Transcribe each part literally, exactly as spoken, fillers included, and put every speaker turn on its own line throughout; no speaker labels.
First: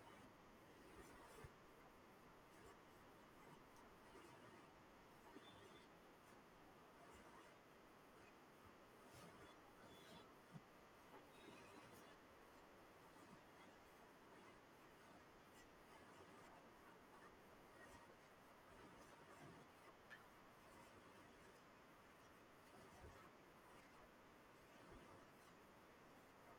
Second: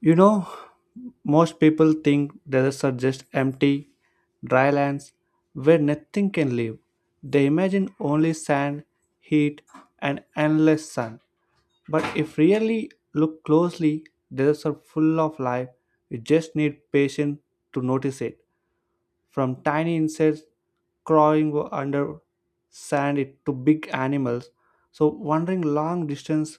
You know, most people think deserts are just empty, dry lands where nothing can live. They imagine only sand, heat, and endless sun. But if really look closely, deserts are full of life. You just need patience to notice it. From tiny insects crawling under sand it to big animals. So wandering long distance,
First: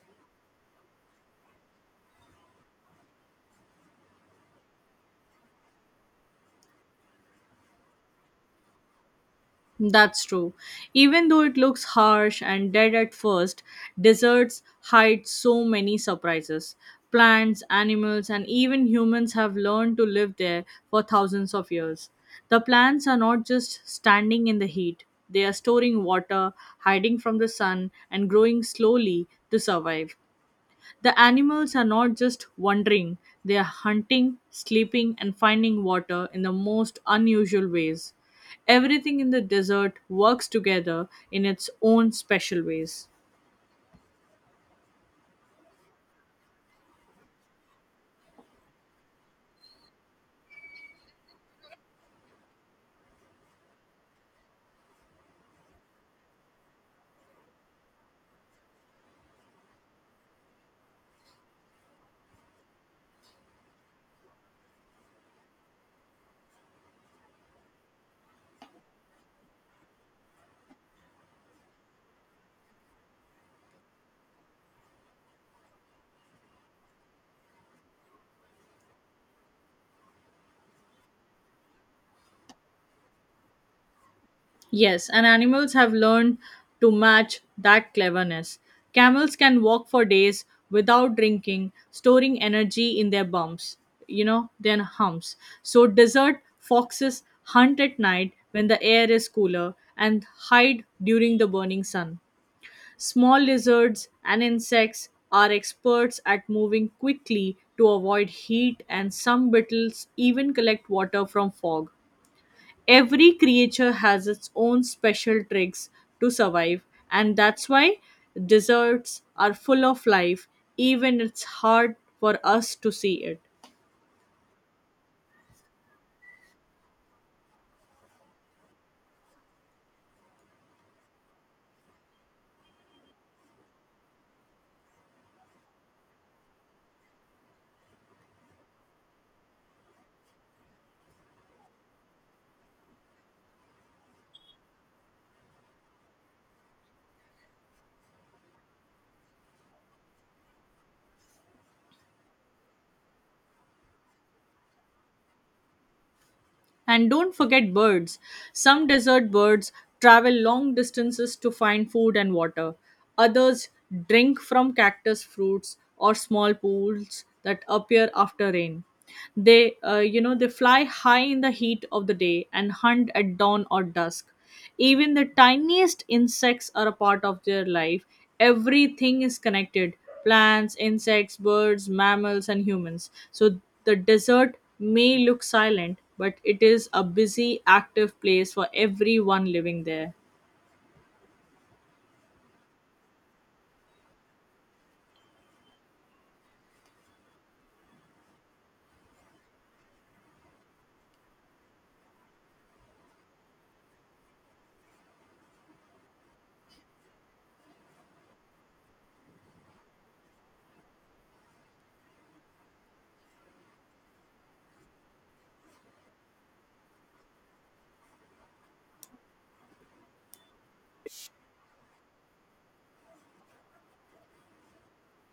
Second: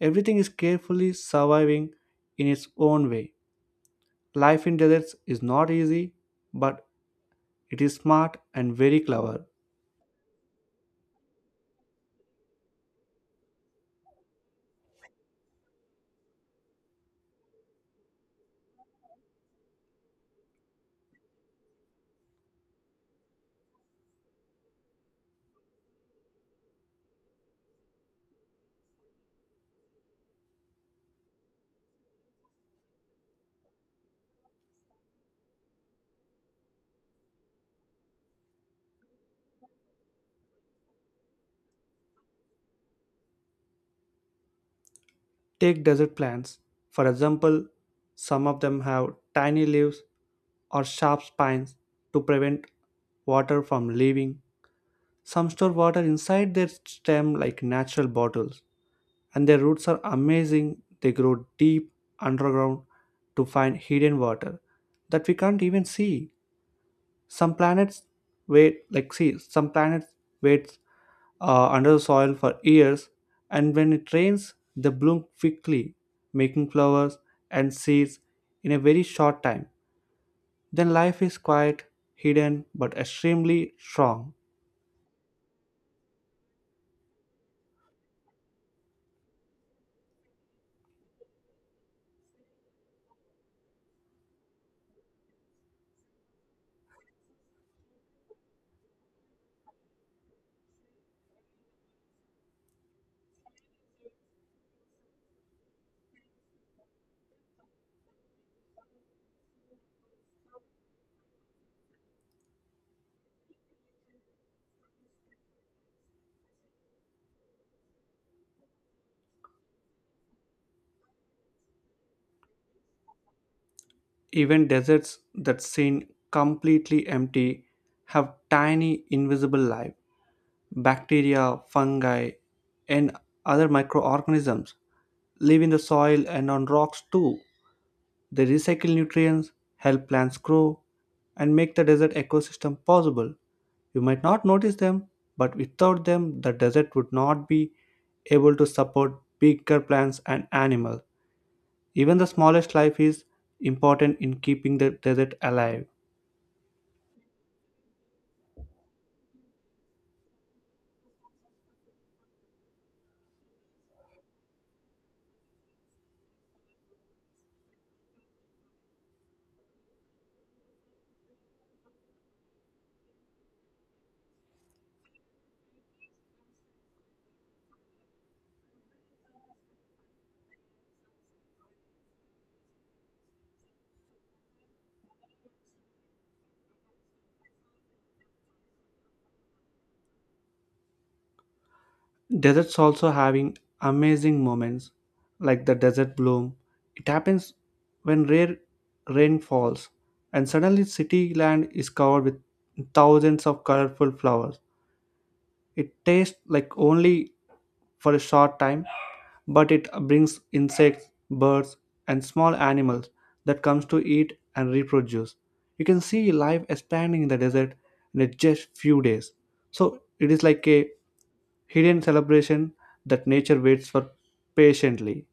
everything is carefully surviving in its own way. Life in deserts is not easy, but it is smart and very clever.
That's true. Even though it looks harsh and dead at first, deserts hide so many surprises. Plants, animals, and even humans have learned to live there for thousands of years. The plants are not just standing in the heat, they are storing water, hiding from the sun, and growing slowly to survive. The animals are not just wandering, they are hunting, sleeping, and finding water in the most unusual ways. Everything in the desert works together in its own special ways.
Take desert plants, for example, some of them have tiny leaves or sharp spines to prevent water from leaving. Some store water inside their stem like natural bottles, and their roots are amazing. They grow deep underground to find hidden water that we can't even see. Some planets wait like see some planets waits uh, under the soil for years, and when it rains, they bloom quickly, making flowers and seeds in a very short time. Then life is quiet, hidden, but extremely strong.
Yes, and animals have learned to match that cleverness. Camels can walk for days without drinking, storing energy in their bumps, you know, their humps. So, desert foxes hunt at night when the air is cooler and hide during the burning sun. Small lizards and insects are experts at moving quickly to avoid heat, and some beetles even collect water from fog. Every creature has its own special tricks to survive, and that's why deserts are full of life, even it's hard for us to see it.
Even deserts that seem completely empty have tiny invisible life. Bacteria, fungi, and other microorganisms live in the soil and on rocks too. They recycle nutrients, help plants grow, and make the desert ecosystem possible. You might not notice them, but without them, the desert would not be able to support bigger plants and animals. Even the smallest life is important in keeping the desert alive.
And don't forget birds. Some desert birds travel long distances to find food and water. Others drink from cactus fruits or small pools that appear after rain. They, uh, you know, they fly high in the heat of the day and hunt at dawn or dusk. Even the tiniest insects are a part of their life. Everything is connected plants, insects, birds, mammals, and humans. So the desert may look silent, but it is a busy, active place for everyone living there.
Deserts also having amazing moments, like the desert bloom. It happens when rare rain falls, and suddenly city land is covered with thousands of colorful flowers. It tastes like only for a short time, but it brings insects, birds, and small animals that comes to eat and reproduce. You can see life expanding in the desert in a just few days. So it is like a hidden celebration that nature waits for patiently.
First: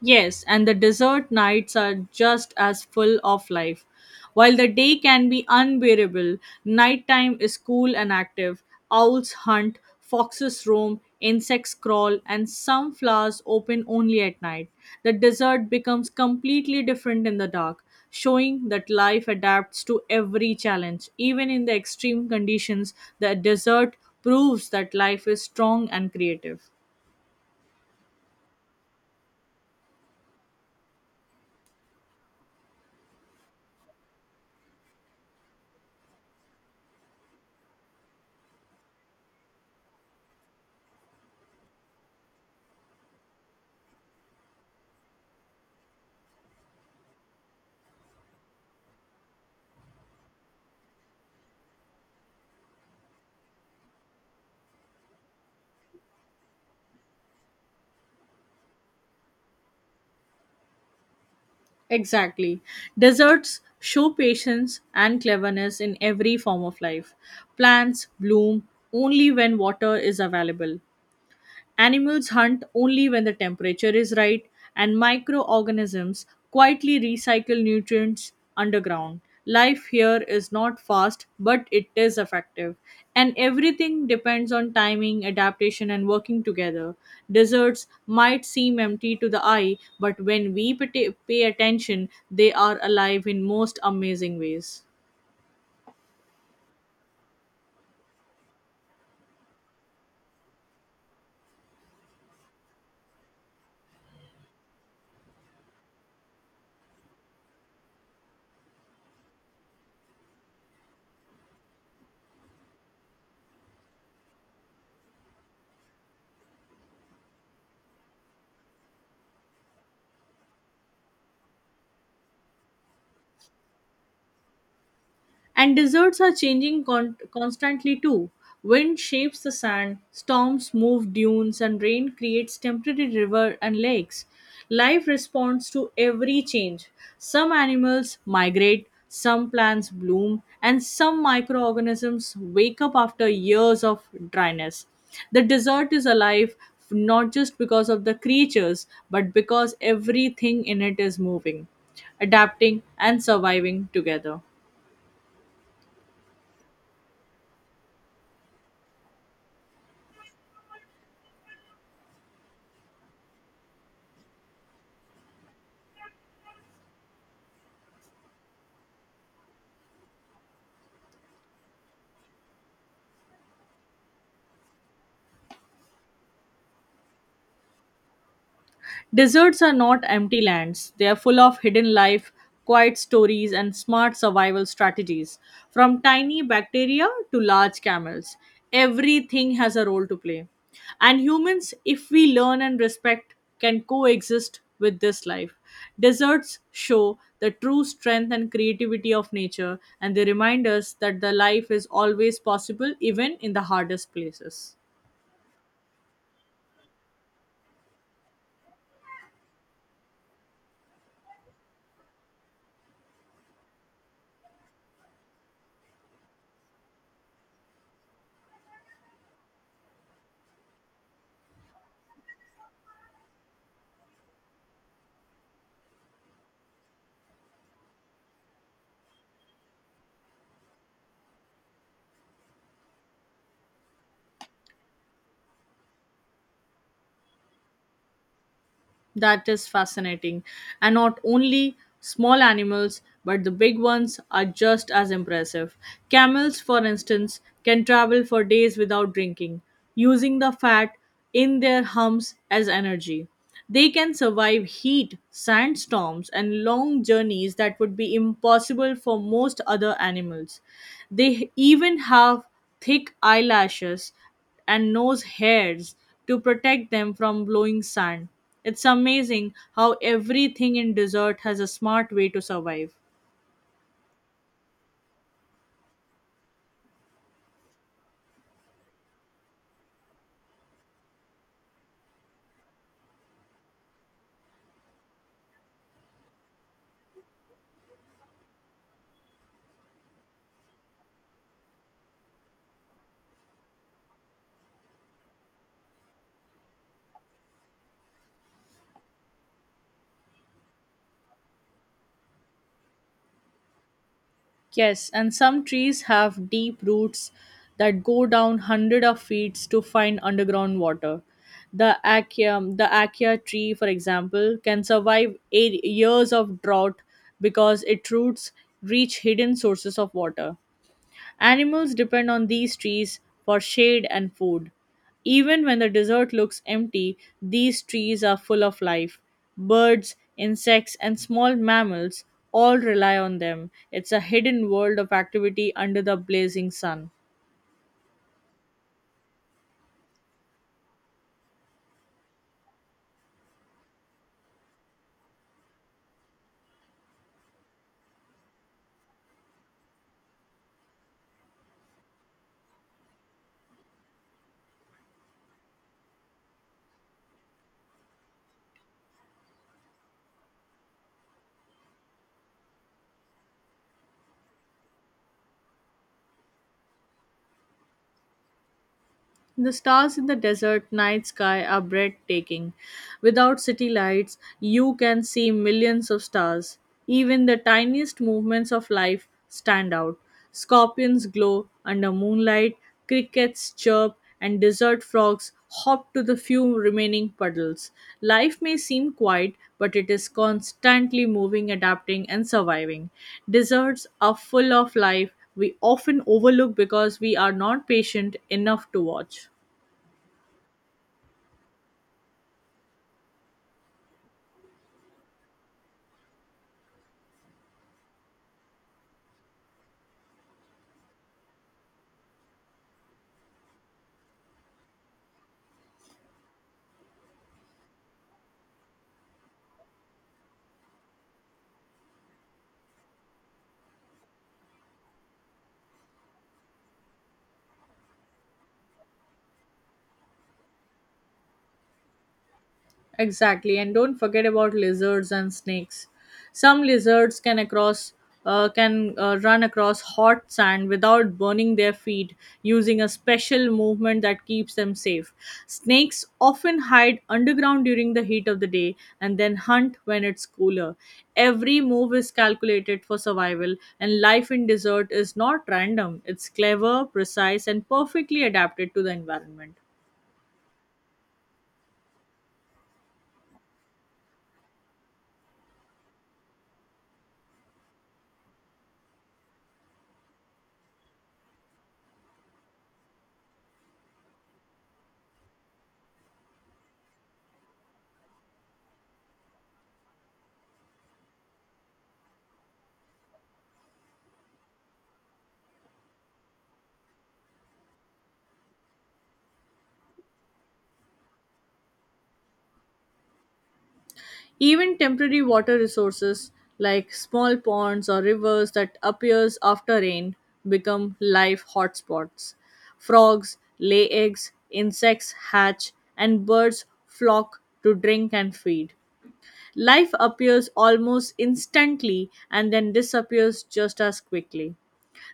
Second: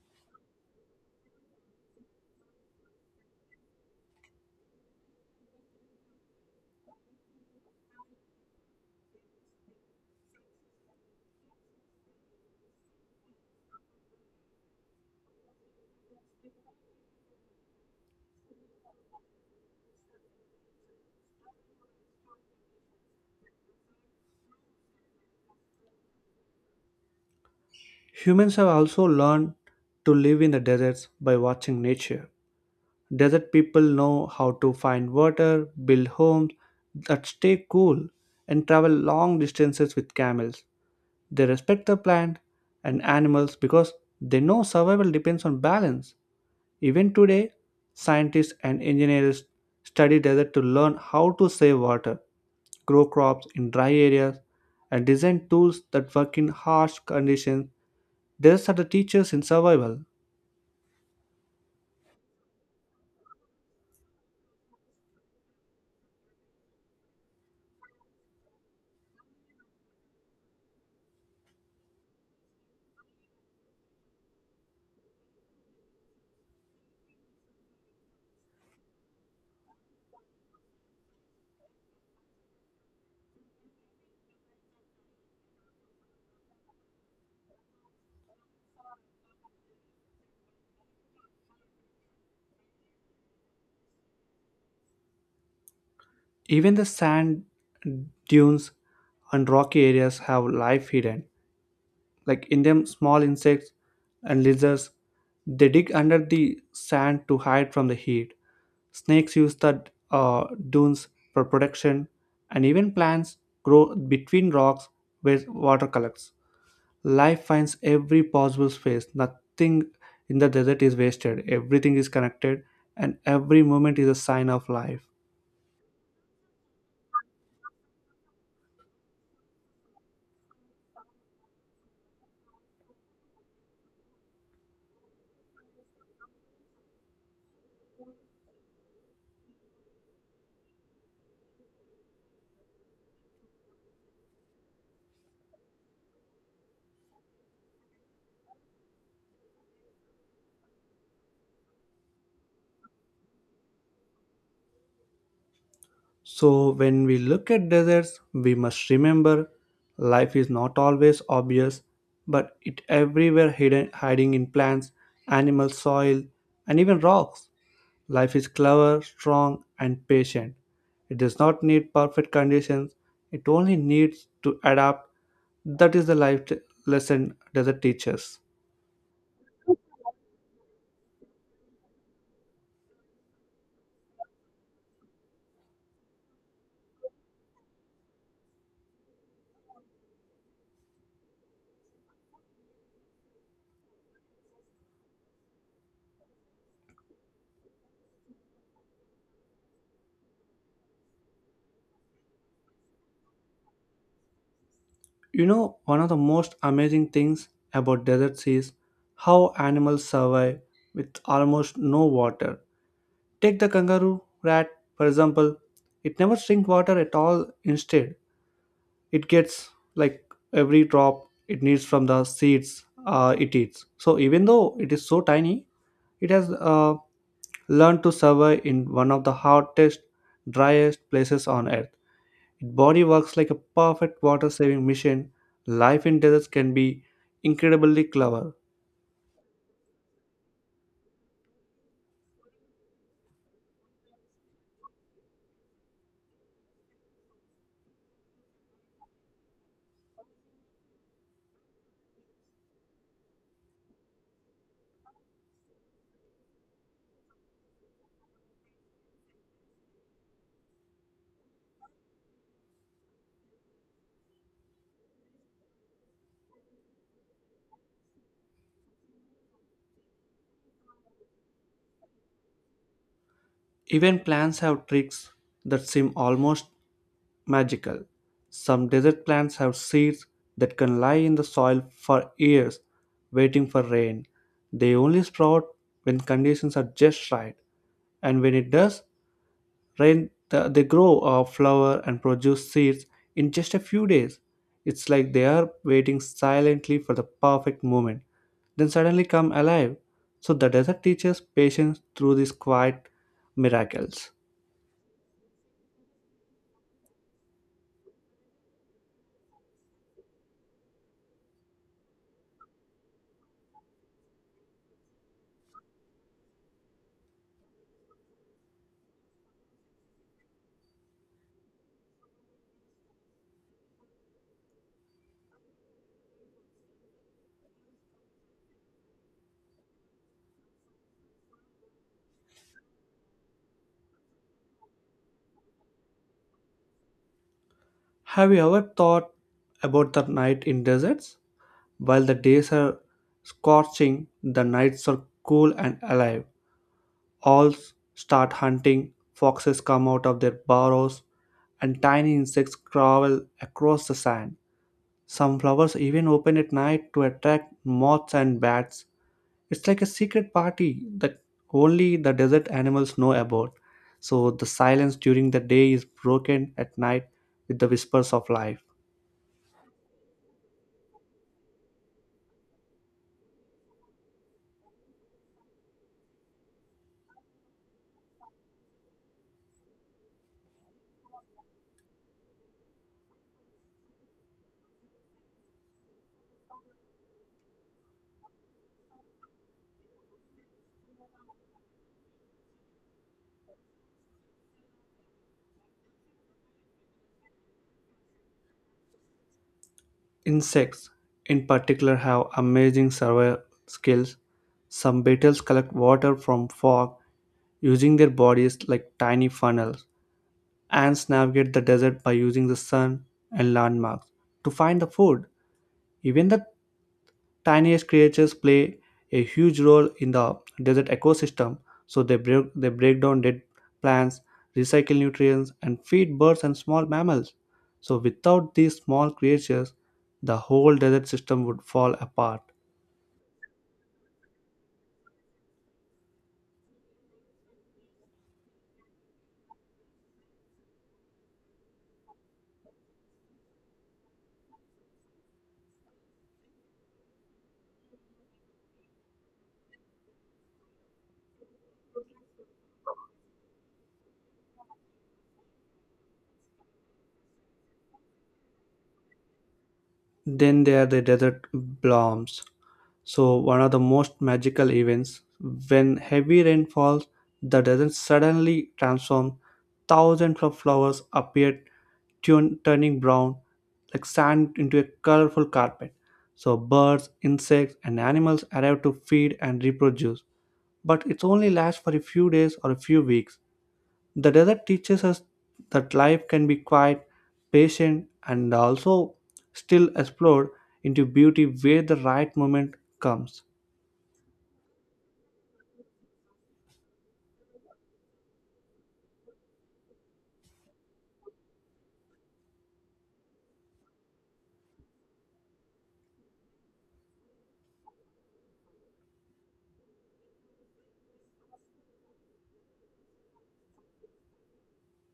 Yes, and the desert nights are just as full of life. While the day can be unbearable, nighttime is cool and active. Owls hunt, foxes roam, insects crawl, and some flowers open only at night. The desert becomes completely different in the dark, showing that life adapts to every challenge. Even in the extreme conditions, the desert proves that life is strong and creative.
Humans have also learned to live in the deserts by watching nature. Desert people know how to find water, build homes that stay cool, and travel long distances with camels. They respect the plant and animals because they know survival depends on balance. Even today, scientists and engineers study desert to learn how to save water, grow crops in dry areas, and design tools that work in harsh conditions. Deserts are the teachers in survival.
Exactly. Deserts show patience and cleverness in every form of life. Plants bloom only when water is available. Animals hunt only when the temperature is right, and microorganisms quietly recycle nutrients underground. Life here is not fast, but it is effective. And everything depends on timing, adaptation, and working together. Deserts might seem empty to the eye, but when we pay pay attention, they are alive in most amazing ways.
Even the sand dunes and rocky areas have life hidden. Like in them, small insects and lizards they dig under the sand to hide from the heat. Snakes use the uh, dunes for protection, and even plants grow between rocks where water collects. Life finds every possible space. Nothing in the desert is wasted. Everything is connected, and every moment is a sign of life.
And deserts are changing con- constantly too. Wind shapes the sand, storms move dunes, and rain creates temporary river and lakes. Life responds to every change. Some animals migrate, some plants bloom, and some microorganisms wake up after years of dryness. The desert is alive not just because of the creatures, but because everything in it is moving, adapting, and surviving together.
So, when we look at deserts, we must remember life is not always obvious, but it everywhere hidden, hiding in plants, animal soil, and even rocks. Life is clever, strong, and patient. It does not need perfect conditions, it only needs to adapt. That is the life t- lesson desert teaches.
Deserts are not empty lands, they are full of hidden life, quiet stories, and smart survival strategies. From tiny bacteria to large camels, everything has a role to play. And humans, if we learn and respect, can coexist with this life. Deserts show the true strength and creativity of nature, and they remind us that the life is always possible, even in the hardest places.
You know, one of the most amazing things about deserts is how animals survive with almost no water. Take the kangaroo rat, for example. It never drinks water at all. Instead, it gets like every drop it needs from the seeds uh, it eats. So even though it is so tiny, it has uh, learned to survive in one of the hottest, driest places on earth. Its body works like a perfect water-saving machine. Life in deserts can be incredibly clever.
That is fascinating. And not only small animals, but the big ones are just as impressive. Camels, for instance, can travel for days without drinking, using the fat in their humps as energy. They can survive heat, sandstorms, and long journeys that would be impossible for most other animals. They even have thick eyelashes and nose hairs to protect them from blowing sand. It's amazing how everything in desert has a smart way to survive.
Even plants have tricks that seem almost magical. Some desert plants have seeds that can lie in the soil for years waiting for rain. They only sprout when conditions are just right, and when it does rain, th- they grow a flower and produce seeds in just a few days. It's like they are waiting silently for the perfect moment, then suddenly come alive. So the desert teaches patience through these quiet miracles.
Yes, and some trees have deep roots that go down hundred of feet to find underground water. The acacia, the acacia tree, for example, can survive eight years of drought because its roots reach hidden sources of water. Animals depend on these trees for shade and food. Even when the desert looks empty, these trees are full of life. Birds, insects, and small mammals all rely on them. It's a hidden world of activity under the blazing sun.
Have you ever thought about the night in deserts? While the days are scorching, the nights are cool and alive. All start hunting, foxes come out of their burrows, and tiny insects crawl across the sand. Some flowers even open at night to attract moths and bats. It's like a secret party that only the desert animals know about. So the silence during the day is broken at night with the whispers of life.
The stars in the desert night sky are breathtaking. Without city lights, you can see millions of stars. Even the tiniest movements of life stand out. Scorpions glow under moonlight, crickets chirp, and desert frogs hop to the few remaining puddles. Life may seem quiet, but it is constantly moving, adapting, and surviving. Deserts are full of life, we often overlook because we are not patient enough to watch.
Insects, in particular, have amazing survival skills. Some beetles collect water from fog using their bodies like tiny funnels. Ants navigate the desert by using the sun and landmarks to find the food. Even the tiniest creatures play a huge role in the desert ecosystem, so they break, they break down dead plants, recycle nutrients, and feed birds and small mammals. So, without these small creatures, the whole desert system would fall apart.
Exactly, and don't forget about lizards and snakes. Some lizards can across uh, can uh, run across hot sand without burning their feet using a special movement that keeps them safe. Snakes often hide underground during the heat of the day and then hunt when it's cooler. Every move is calculated for survival, and life in desert is not random. It's clever, precise, and perfectly adapted to the environment.
Then there are the desert blooms. So, one of the most magical events when heavy rain falls, the desert suddenly transforms. Thousands of flowers appeared, tun- turning brown like sand into a colorful carpet. So, birds, insects, and animals arrive to feed and reproduce. But it only lasts for a few days or a few weeks. The desert teaches us that life can be quiet, patient, and also still explored into beauty where the right moment comes.
Even temporary water resources like small ponds or rivers that appears after rain become life hotspots. Frogs lay eggs, insects hatch, and birds flock to drink and feed. Life appears almost instantly and then disappears just as quickly.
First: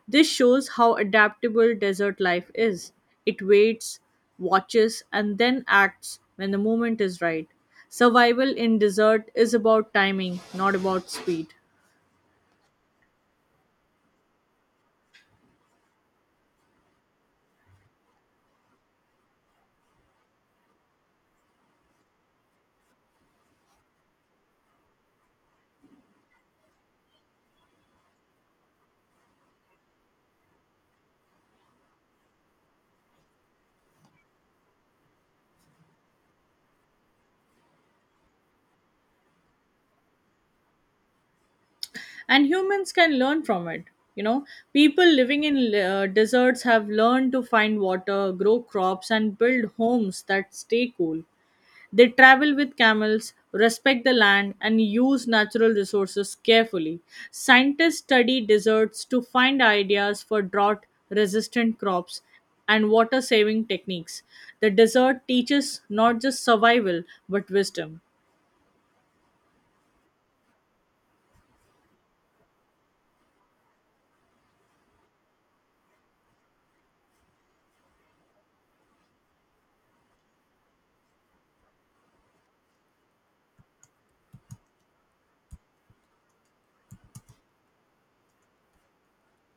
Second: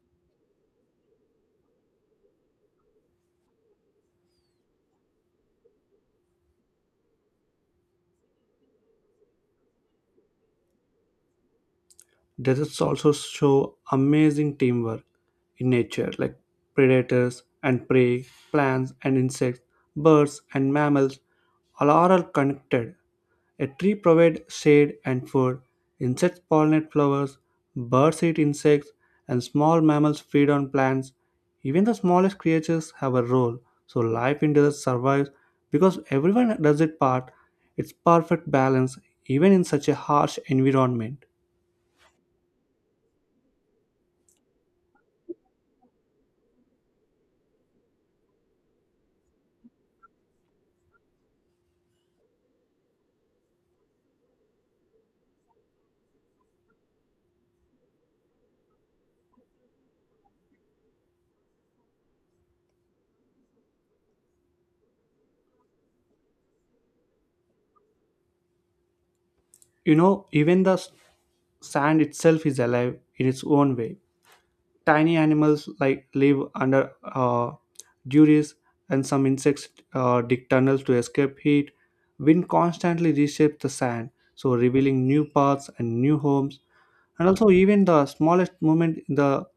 This shows how adaptable desert life is. It waits, watches, and then acts when the moment is right. Survival in desert is about timing, not about speed.
Deserts also show amazing teamwork in nature, like predators and prey, plants and insects, birds and mammals, all are all connected. A tree provides shade and food. Insects pollinate flowers, birds eat insects, and small mammals feed on plants. Even the smallest creatures have a role, so life in desert survives because everyone does its part. It's perfect balance even in such a harsh environment.
And humans can learn from it. You know, people living in uh, deserts have learned to find water, grow crops, and build homes that stay cool. They travel with camels, respect the land, and use natural resources carefully. Scientists study deserts to find ideas for drought resistant crops and water saving techniques. The desert teaches not just survival but wisdom.
You know, even the s- sand itself is alive in its own way. Tiny animals like live under uh, duries, and some insects uh, dig tunnels to escape heat. Wind constantly reshapes the sand, so revealing new paths and new homes. And also, even the smallest movement in the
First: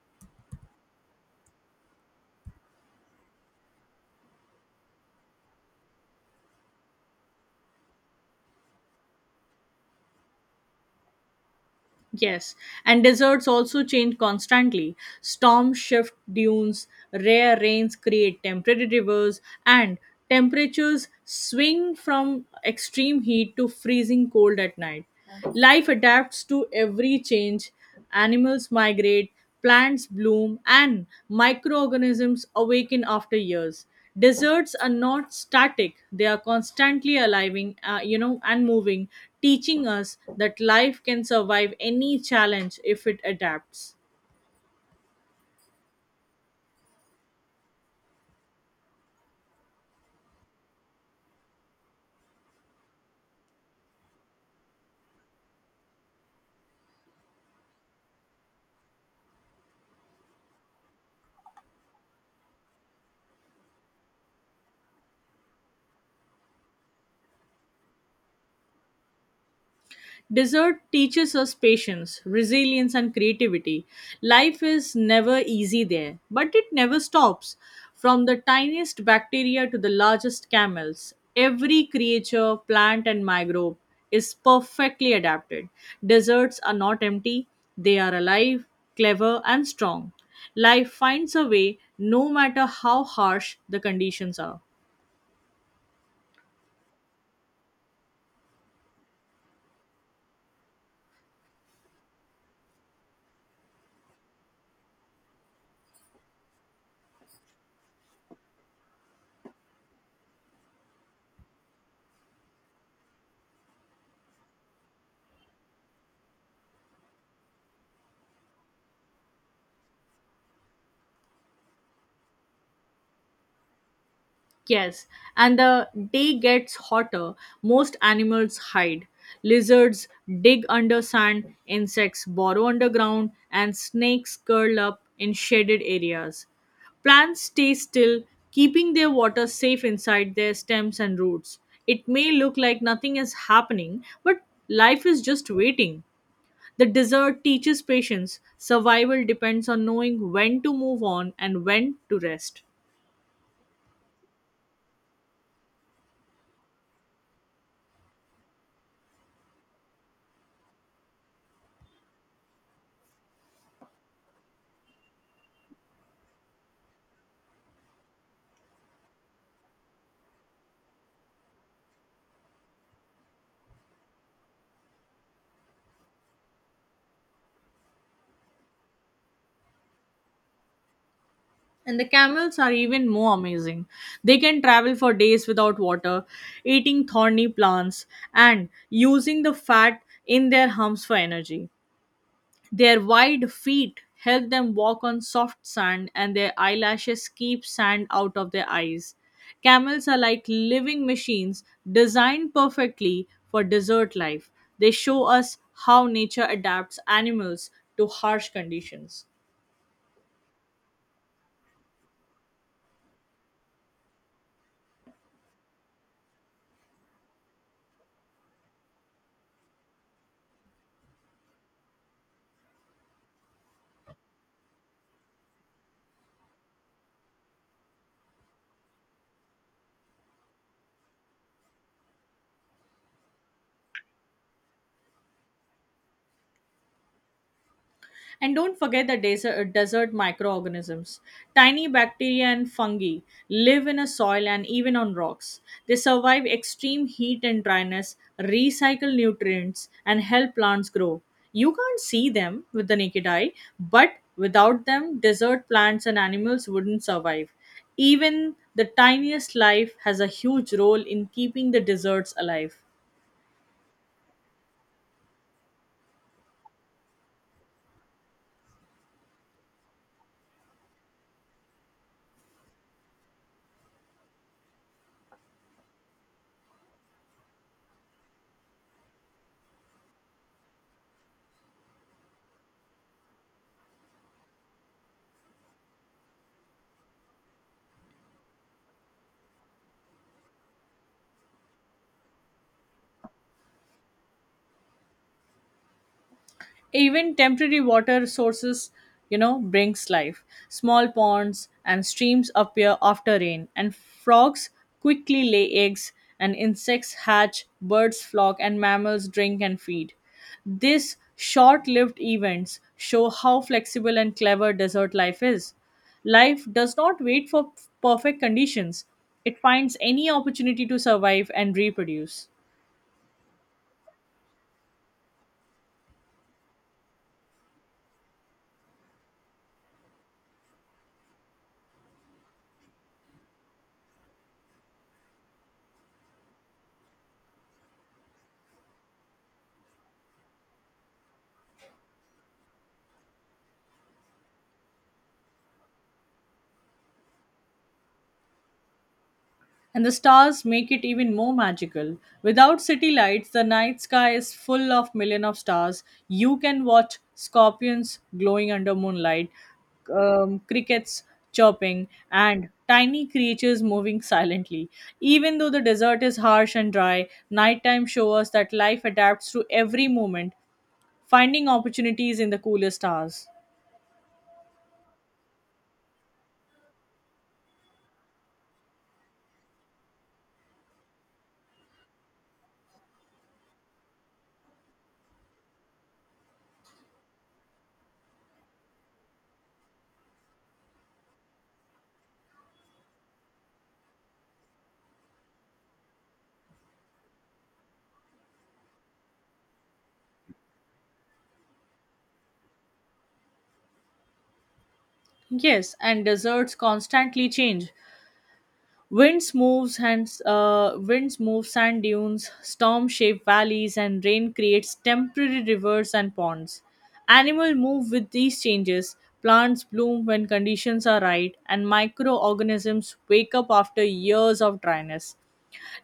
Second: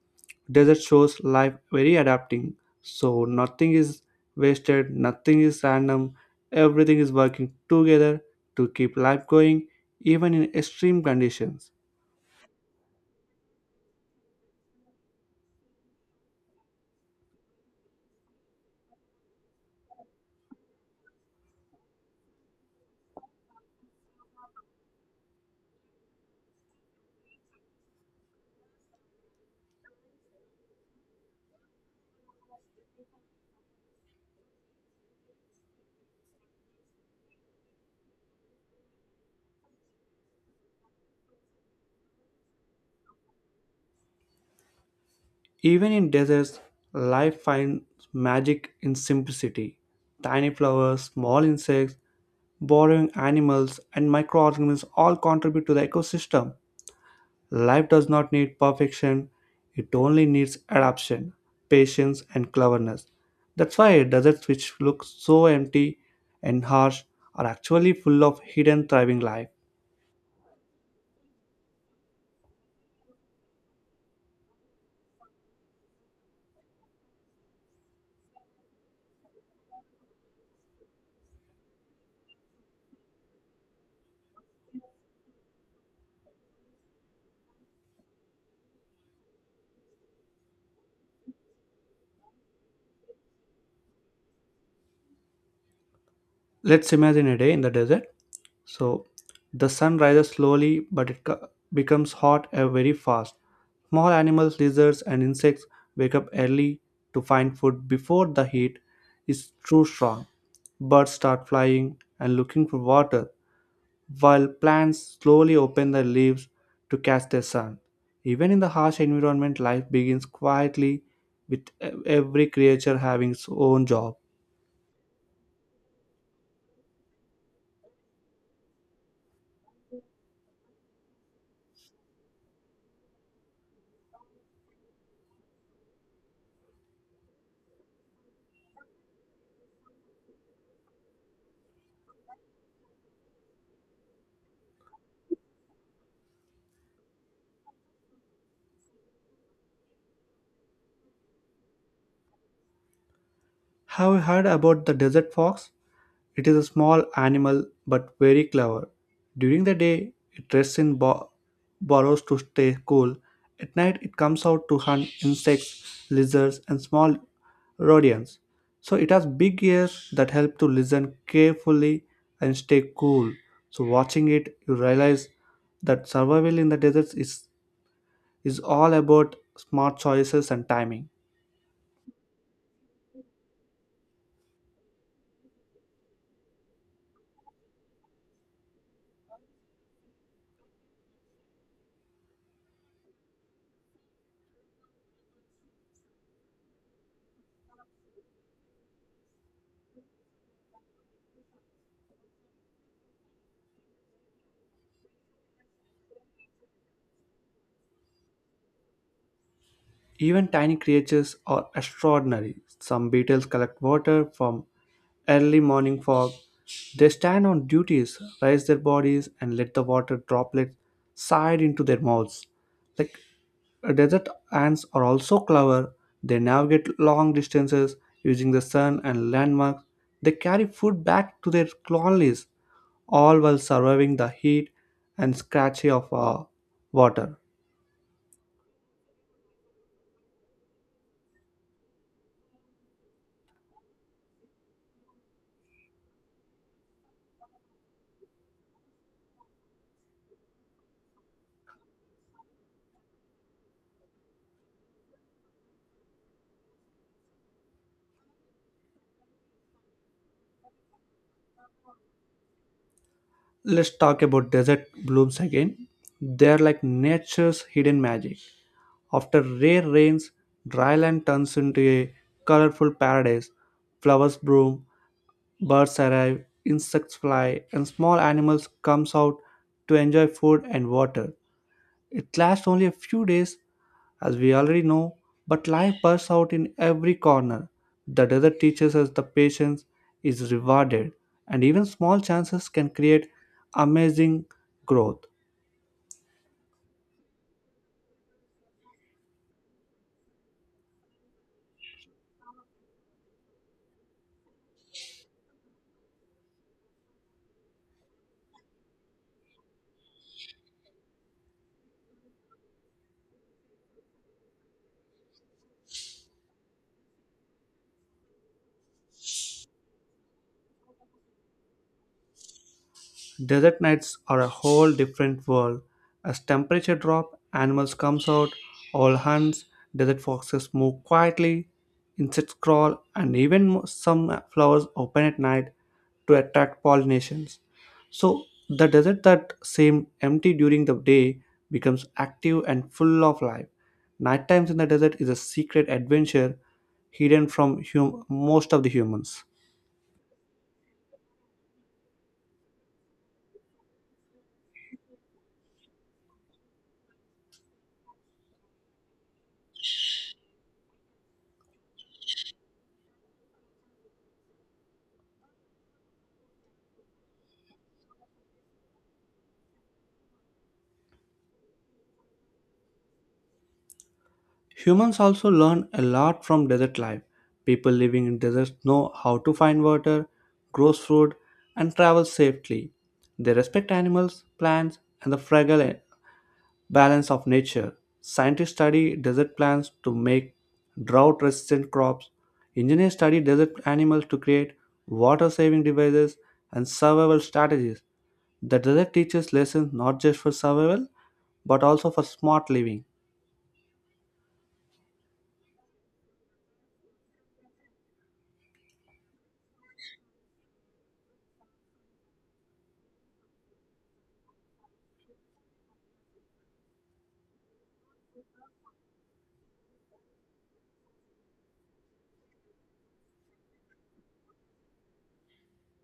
desert shows life very adapting, so nothing is wasted, nothing is random, everything is working together to keep life going, even in extreme conditions.
Yes, and deserts also change constantly. Storms shift dunes, rare rains create temporary rivers, and temperatures swing from extreme heat to freezing cold at night. Life adapts to every change, Animals migrate, plants bloom, and microorganisms awaken after years. Deserts are not static, they are constantly alive, uh, you know, and moving, teaching us that life can survive any challenge if it adapts.
Even in deserts, life finds magic in simplicity. Tiny flowers, small insects, burrowing animals, and microorganisms all contribute to the ecosystem. Life does not need perfection, it only needs adaptation, patience, and cleverness. That's why deserts which look so empty and harsh are actually full of hidden thriving life.
Dessert teaches us patience, resilience, and creativity. Life is never easy there, but it never stops. From the tiniest bacteria to the largest camels, every creature, plant, and microbe is perfectly adapted. Deserts are not empty, they are alive, clever, and strong. Life finds a way no matter how harsh the conditions are.
Let's imagine a day in the desert. So, the sun rises slowly, but it co- becomes hot uh, very fast. Small animals, lizards, and insects wake up early to find food before the heat is too strong. Birds start flying and looking for water while plants slowly open their leaves to catch the sun. Even in the harsh environment, life begins quietly with e- every creature having its own job.
Yes, and the day gets hotter, most animals hide. Lizards dig under sand, insects burrow underground, and snakes curl up in shaded areas. Plants stay still, keeping their water safe inside their stems and roots. It may look like nothing is happening, but life is just waiting. The desert teaches patience. Survival depends on knowing when to move on and when to rest.
Have you heard about the desert fox? It is a small animal but very clever. During the day, it rests in bo- burrows to stay cool. At night, it comes out to hunt insects, lizards, and small rodents. So it has big ears that help to listen carefully and stay cool. So watching it, you realize that survival in the deserts is is all about smart choices and timing.
And the camels are even more amazing. They can travel for days without water, eating thorny plants, and using the fat in their humps for energy. Their wide feet help them walk on soft sand, and their eyelashes keep sand out of their eyes. Camels are like living machines designed perfectly for desert life. They show us how nature adapts animals to harsh conditions.
Even tiny creatures are extraordinary. Some beetles collect water from early morning fog. They stand on duties, raise their bodies, and let the water droplets side into their mouths. Like uh, desert ants are also clever. They navigate long distances using the sun and landmarks. They carry food back to their colonies, all while surviving the heat and scratchy of uh, water.
And don't forget the desert, desert microorganisms. Tiny bacteria and fungi live in a soil and even on rocks. They survive extreme heat and dryness, recycle nutrients, and help plants grow. You can't see them with the naked eye, but without them, desert plants and animals wouldn't survive. Even the tiniest life has a huge role in keeping the deserts alive.
Let's talk about desert blooms again. They are like nature's hidden magic. After rare rains, dry land turns into a colorful paradise. Flowers bloom, birds arrive, insects fly, and small animals comes out to enjoy food and water. It lasts only a few days, as we already know, but life bursts out in every corner. The desert teaches us the patience is rewarded, and even small chances can create amazing growth.
Even temporary water sources, you know brings life. Small ponds and streams appear after rain, and frogs quickly lay eggs, and insects hatch, birds flock, and mammals drink and feed. These short-lived events show how flexible and clever desert life is. Life does not wait for perfect conditions, it finds any opportunity to survive and reproduce.
Desert nights are a whole different world. As temperature drop, animals comes out, all hunts, desert foxes move quietly, insects crawl, and even mo- some flowers open at night to attract pollinations. So the desert that seemed empty during the day becomes active and full of life. Night times in the desert is a secret adventure hidden from hum- most of the humans.
And the stars make it even more magical. Without city lights, the night sky is full of million of stars. You can watch scorpions glowing under moonlight, um, crickets chirping, and tiny creatures moving silently. Even though the desert is harsh and dry, nighttime shows us that life adapts to every moment, finding opportunities in the coolest hours.
Humans also learn a lot from desert life. People living in deserts know how to find water, grow food, and travel safely. They respect animals, plants, and the fragile balance of nature. Scientists study desert plants to make drought resistant crops. Engineers study desert animals to create water saving devices and survival strategies. The desert teaches lessons not just for survival but also for smart living.
Yes, and deserts constantly change. Winds moves and uh, winds move sand dunes, storm shape valleys, and rain creates temporary rivers and ponds. Animals move with these changes. Plants bloom when conditions are right, and microorganisms wake up after years of dryness.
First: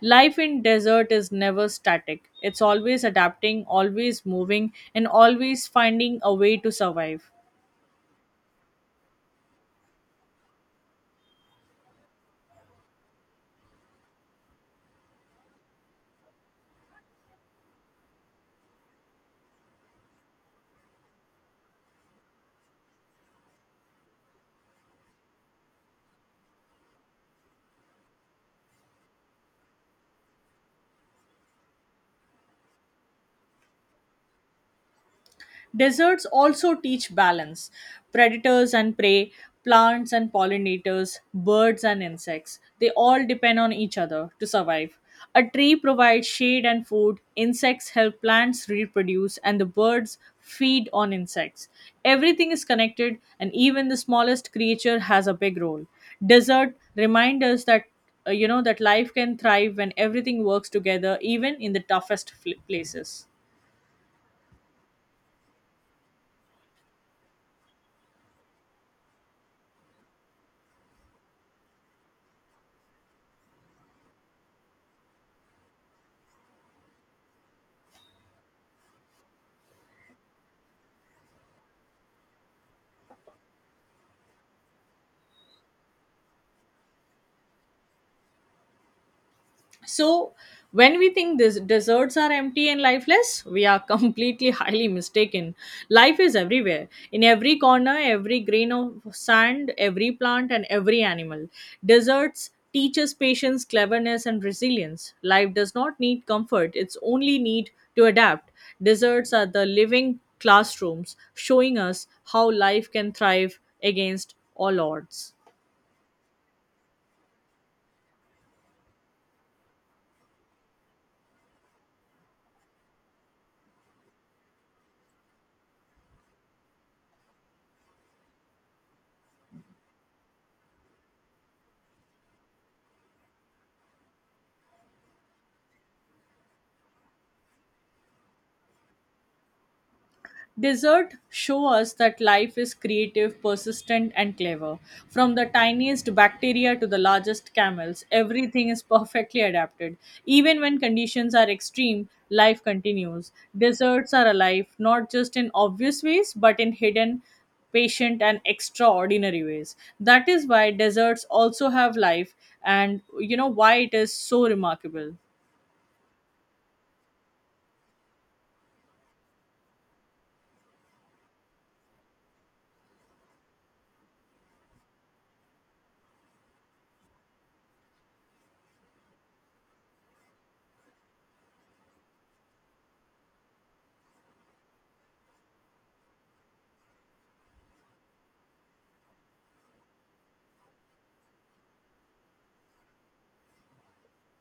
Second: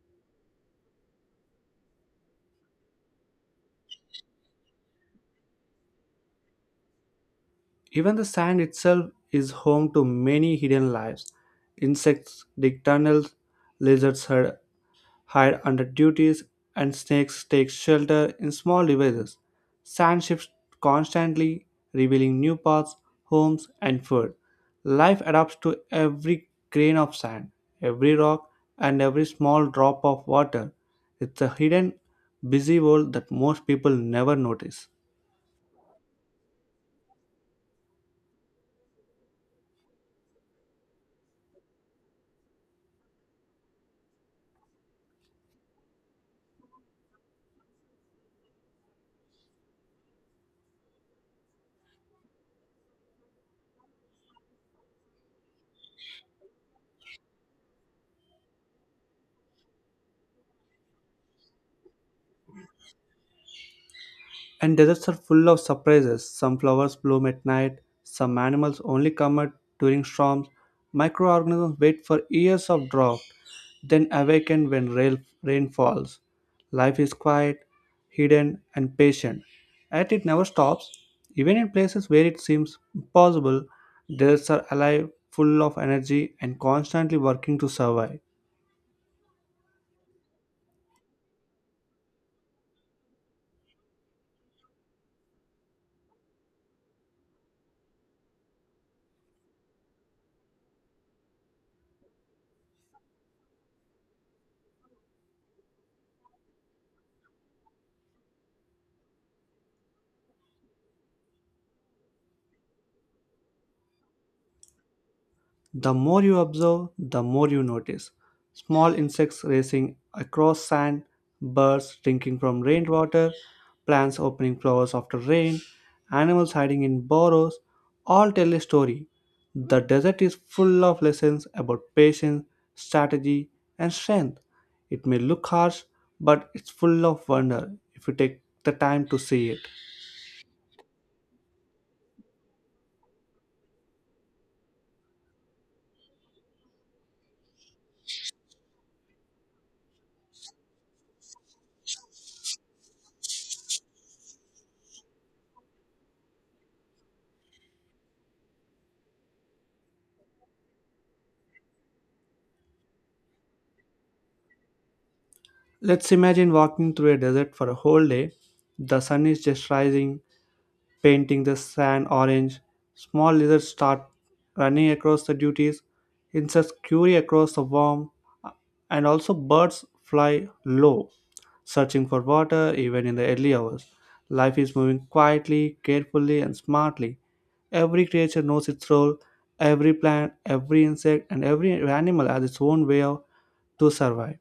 Life in desert is never static. It's always adapting, always moving, and always finding a way to survive.
Even the sand itself is home to many hidden lives. Insects dig tunnels, lizards hide hide under duties, and snakes take shelter in small devices. Sand shifts constantly, revealing new paths, homes, and food. Life adapts to every grain of sand, every rock, and every small drop of water. It's a hidden, busy world that most people never notice.
Deserts also teach balance predators and prey, plants and pollinators, birds and insects. They all depend on each other to survive. A tree provides shade and food, insects help plants reproduce, and the birds feed on insects. Everything is connected, and even the smallest creature has a big role. Desert reminds us that uh, you know that life can thrive when everything works together even in the toughest fl- places.
And deserts are full of surprises. Some flowers bloom at night, some animals only come out during storms. Microorganisms wait for years of drought, then awaken when rail- rain falls. Life is quiet, hidden, and patient. Yet it never stops. Even in places where it seems impossible, deserts are alive, full of energy, and constantly working to survive.
So, when we think this deserts are empty and lifeless, we are completely highly mistaken. Life is everywhere, in every corner, every grain of sand, every plant, and every animal. Deserts teach us patience, cleverness, and resilience. Life does not need comfort; it's only need to adapt. Deserts are the living classrooms, showing us how life can thrive against all odds.
The more you observe, the more you notice. Small insects racing across sand, birds drinking from rainwater, plants opening flowers after rain, animals hiding in burrows all tell a story. The desert is full of lessons about patience, strategy, and strength. It may look harsh, but it's full of wonder if you take the time to see it.
Desert show us that life is creative, persistent, and clever. From the tiniest bacteria to the largest camels, everything is perfectly adapted. Even when conditions are extreme, life continues. Deserts are alive, not just in obvious ways, but in hidden, patient, and extraordinary ways. That is why deserts also have life, and you know why it is so remarkable.
Let's imagine walking through a desert for a whole day. The sun is just rising, painting the sand orange. Small lizards start running across the duties, insects scurry across the warm, and also birds fly low, searching for water even in the early hours. Life is moving quietly, carefully, and smartly. Every creature knows its role, every plant, every insect, and every animal has its own way of- to survive.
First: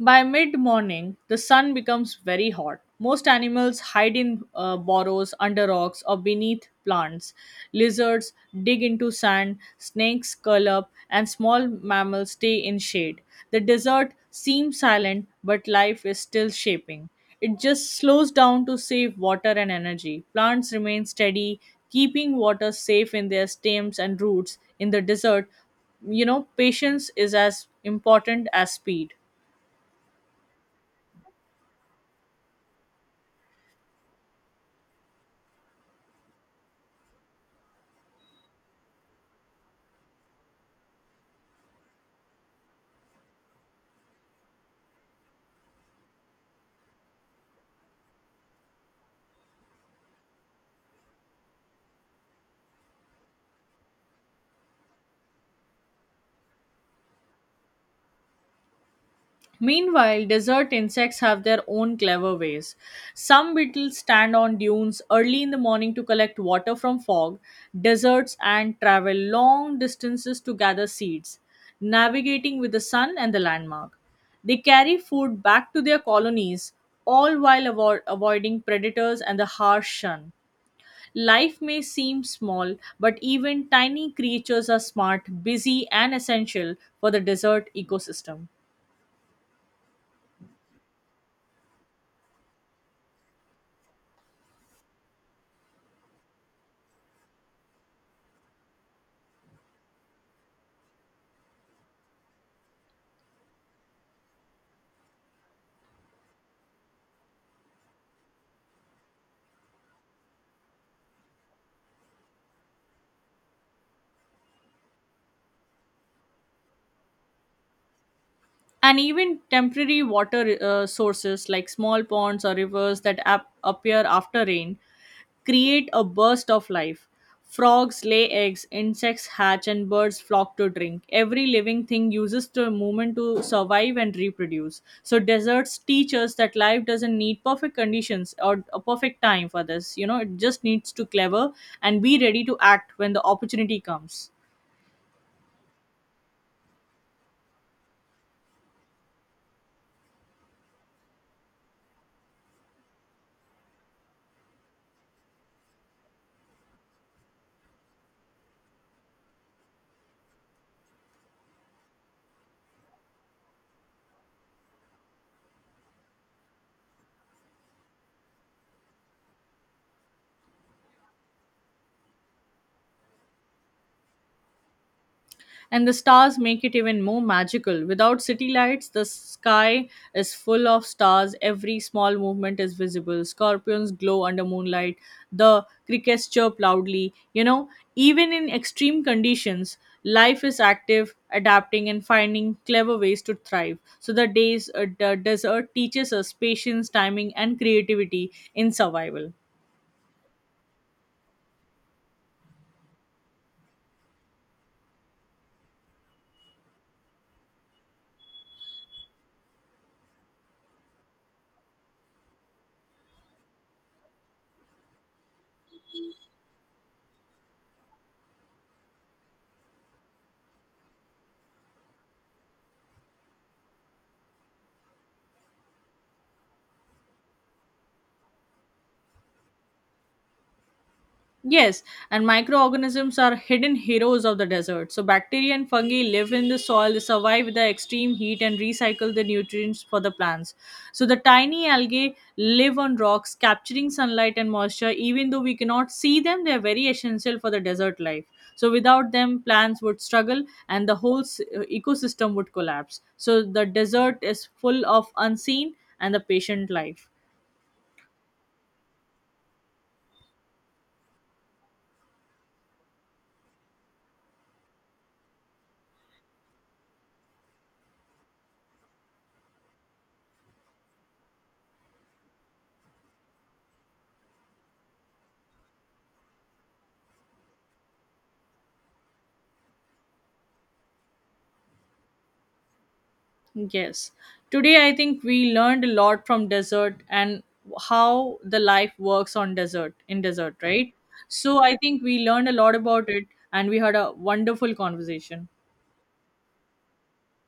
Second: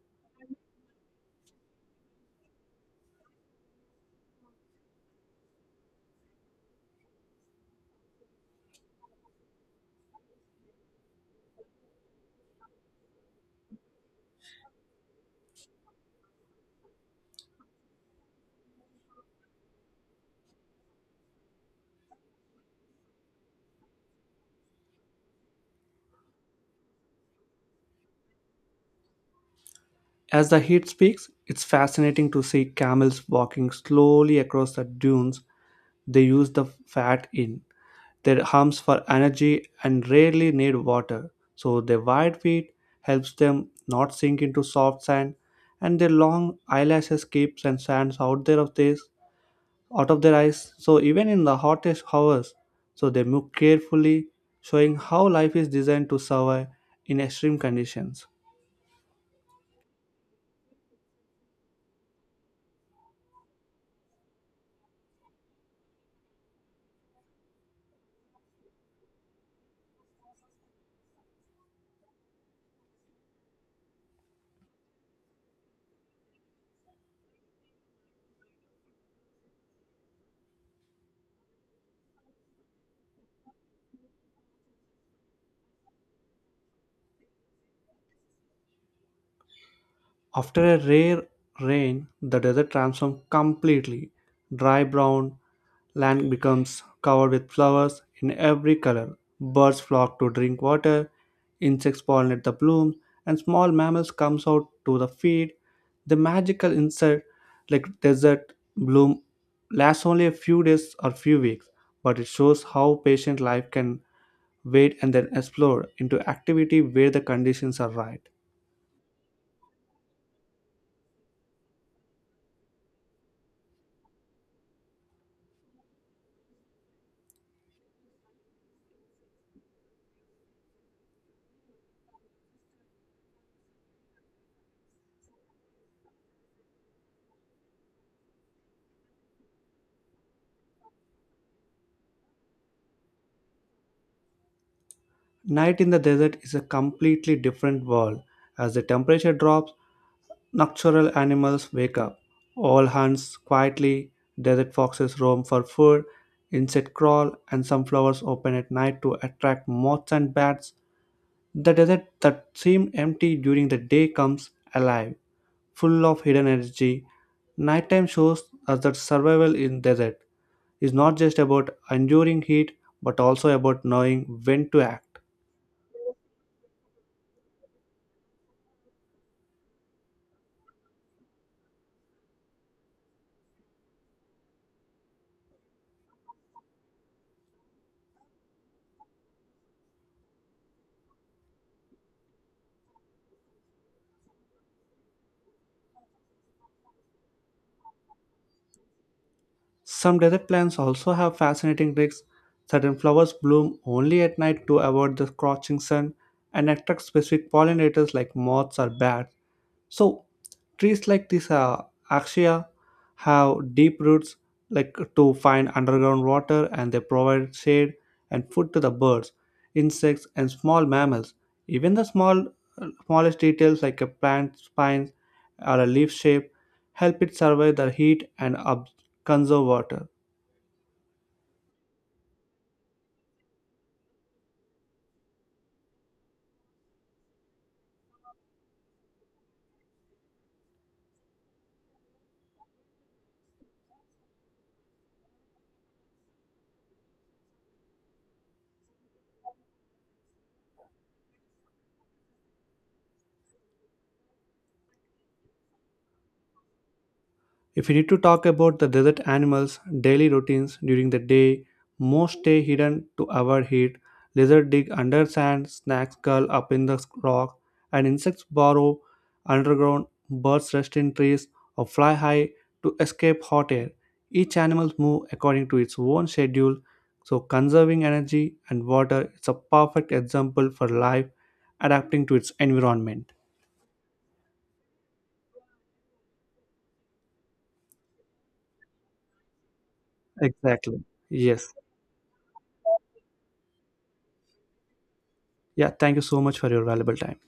By mid morning, the sun becomes very hot. Most animals hide in uh, burrows, under rocks, or beneath plants. Lizards dig into sand, snakes curl up, and small mammals stay in shade. The desert seems silent, but life is still shaping. It just slows down to save water and energy. Plants remain steady, keeping water safe in their stems and roots. In the desert, you know, patience is as important as speed.
As the heat speaks, it's fascinating to see camels walking slowly across the dunes. They use the fat in their arms for energy and rarely need water. So their wide feet helps them not sink into soft sand, and their long eyelashes keeps and sands out there of this out of their eyes. So even in the hottest hours, so they move carefully, showing how life is designed to survive in extreme conditions.
Meanwhile, desert insects have their own clever ways. Some beetles stand on dunes early in the morning to collect water from fog, deserts, and travel long distances to gather seeds, navigating with the sun and the landmark. They carry food back to their colonies, all while avo- avoiding predators and the harsh sun. Life may seem small, but even tiny creatures are smart, busy, and essential for the desert ecosystem.
After a rare rain, the desert transforms completely. Dry brown land becomes covered with flowers in every color. Birds flock to drink water, insects pollinate the blooms, and small mammals comes out to the feed. The magical insect like desert bloom lasts only a few days or few weeks, but it shows how patient life can wait and then explore into activity where the conditions are right.
And even temporary water uh, sources like small ponds or rivers that ap- appear after rain create a burst of life. Frogs lay eggs, insects hatch, and birds flock to drink. Every living thing uses the movement to survive and reproduce. So, deserts teach us that life doesn't need perfect conditions or a perfect time for this. You know, it just needs to clever and be ready to act when the opportunity comes.
Night in the desert is a completely different world as the temperature drops. Nocturnal animals wake up. All hunts quietly, desert foxes roam for food, insects crawl, and some flowers open at night to attract moths and bats. The desert that seemed empty during the day comes alive, full of hidden energy. Nighttime shows us that survival in desert is not just about enduring heat but also about knowing when to act.
And the stars make it even more magical. Without city lights, the sky is full of stars. Every small movement is visible. Scorpions glow under moonlight. The crickets chirp loudly. You know, even in extreme conditions, life is active, adapting, and finding clever ways to thrive. So, the days, uh, the desert teaches us patience, timing, and creativity in survival.
Some desert plants also have fascinating tricks. Certain flowers bloom only at night to avoid the scorching sun and attract specific pollinators like moths or bats. So, trees like this uh, axia have deep roots like to find underground water and they provide shade and food to the birds, insects and small mammals. Even the small smallest details like a plant spines or a leaf shape help it survive the heat and ob- conserve water.
Yes, and microorganisms are hidden heroes of the desert. So, bacteria and fungi live in the soil, they survive the extreme heat, and recycle the nutrients for the plants. So, the tiny algae live on rocks, capturing sunlight and moisture. Even though we cannot see them, they are very essential for the desert life. So, without them, plants would struggle and the whole s- uh, ecosystem would collapse. So, the desert is full of unseen and the patient life.
If you need to talk about the desert animals' daily routines during the day, most stay hidden to avoid heat. Lizards dig under sand, snakes curl up in the rock, and insects burrow underground. Birds rest in trees or fly high to escape hot air. Each animal moves according to its own schedule, so conserving energy and water is a perfect example for life adapting to its environment.
Yes. Today, I think we learned a lot from desert and how the life works on desert, in desert, right?
Exactly.
So
Yes.
I think we learned a lot about it and we had a wonderful conversation.
Yeah, thank you so much for your valuable time.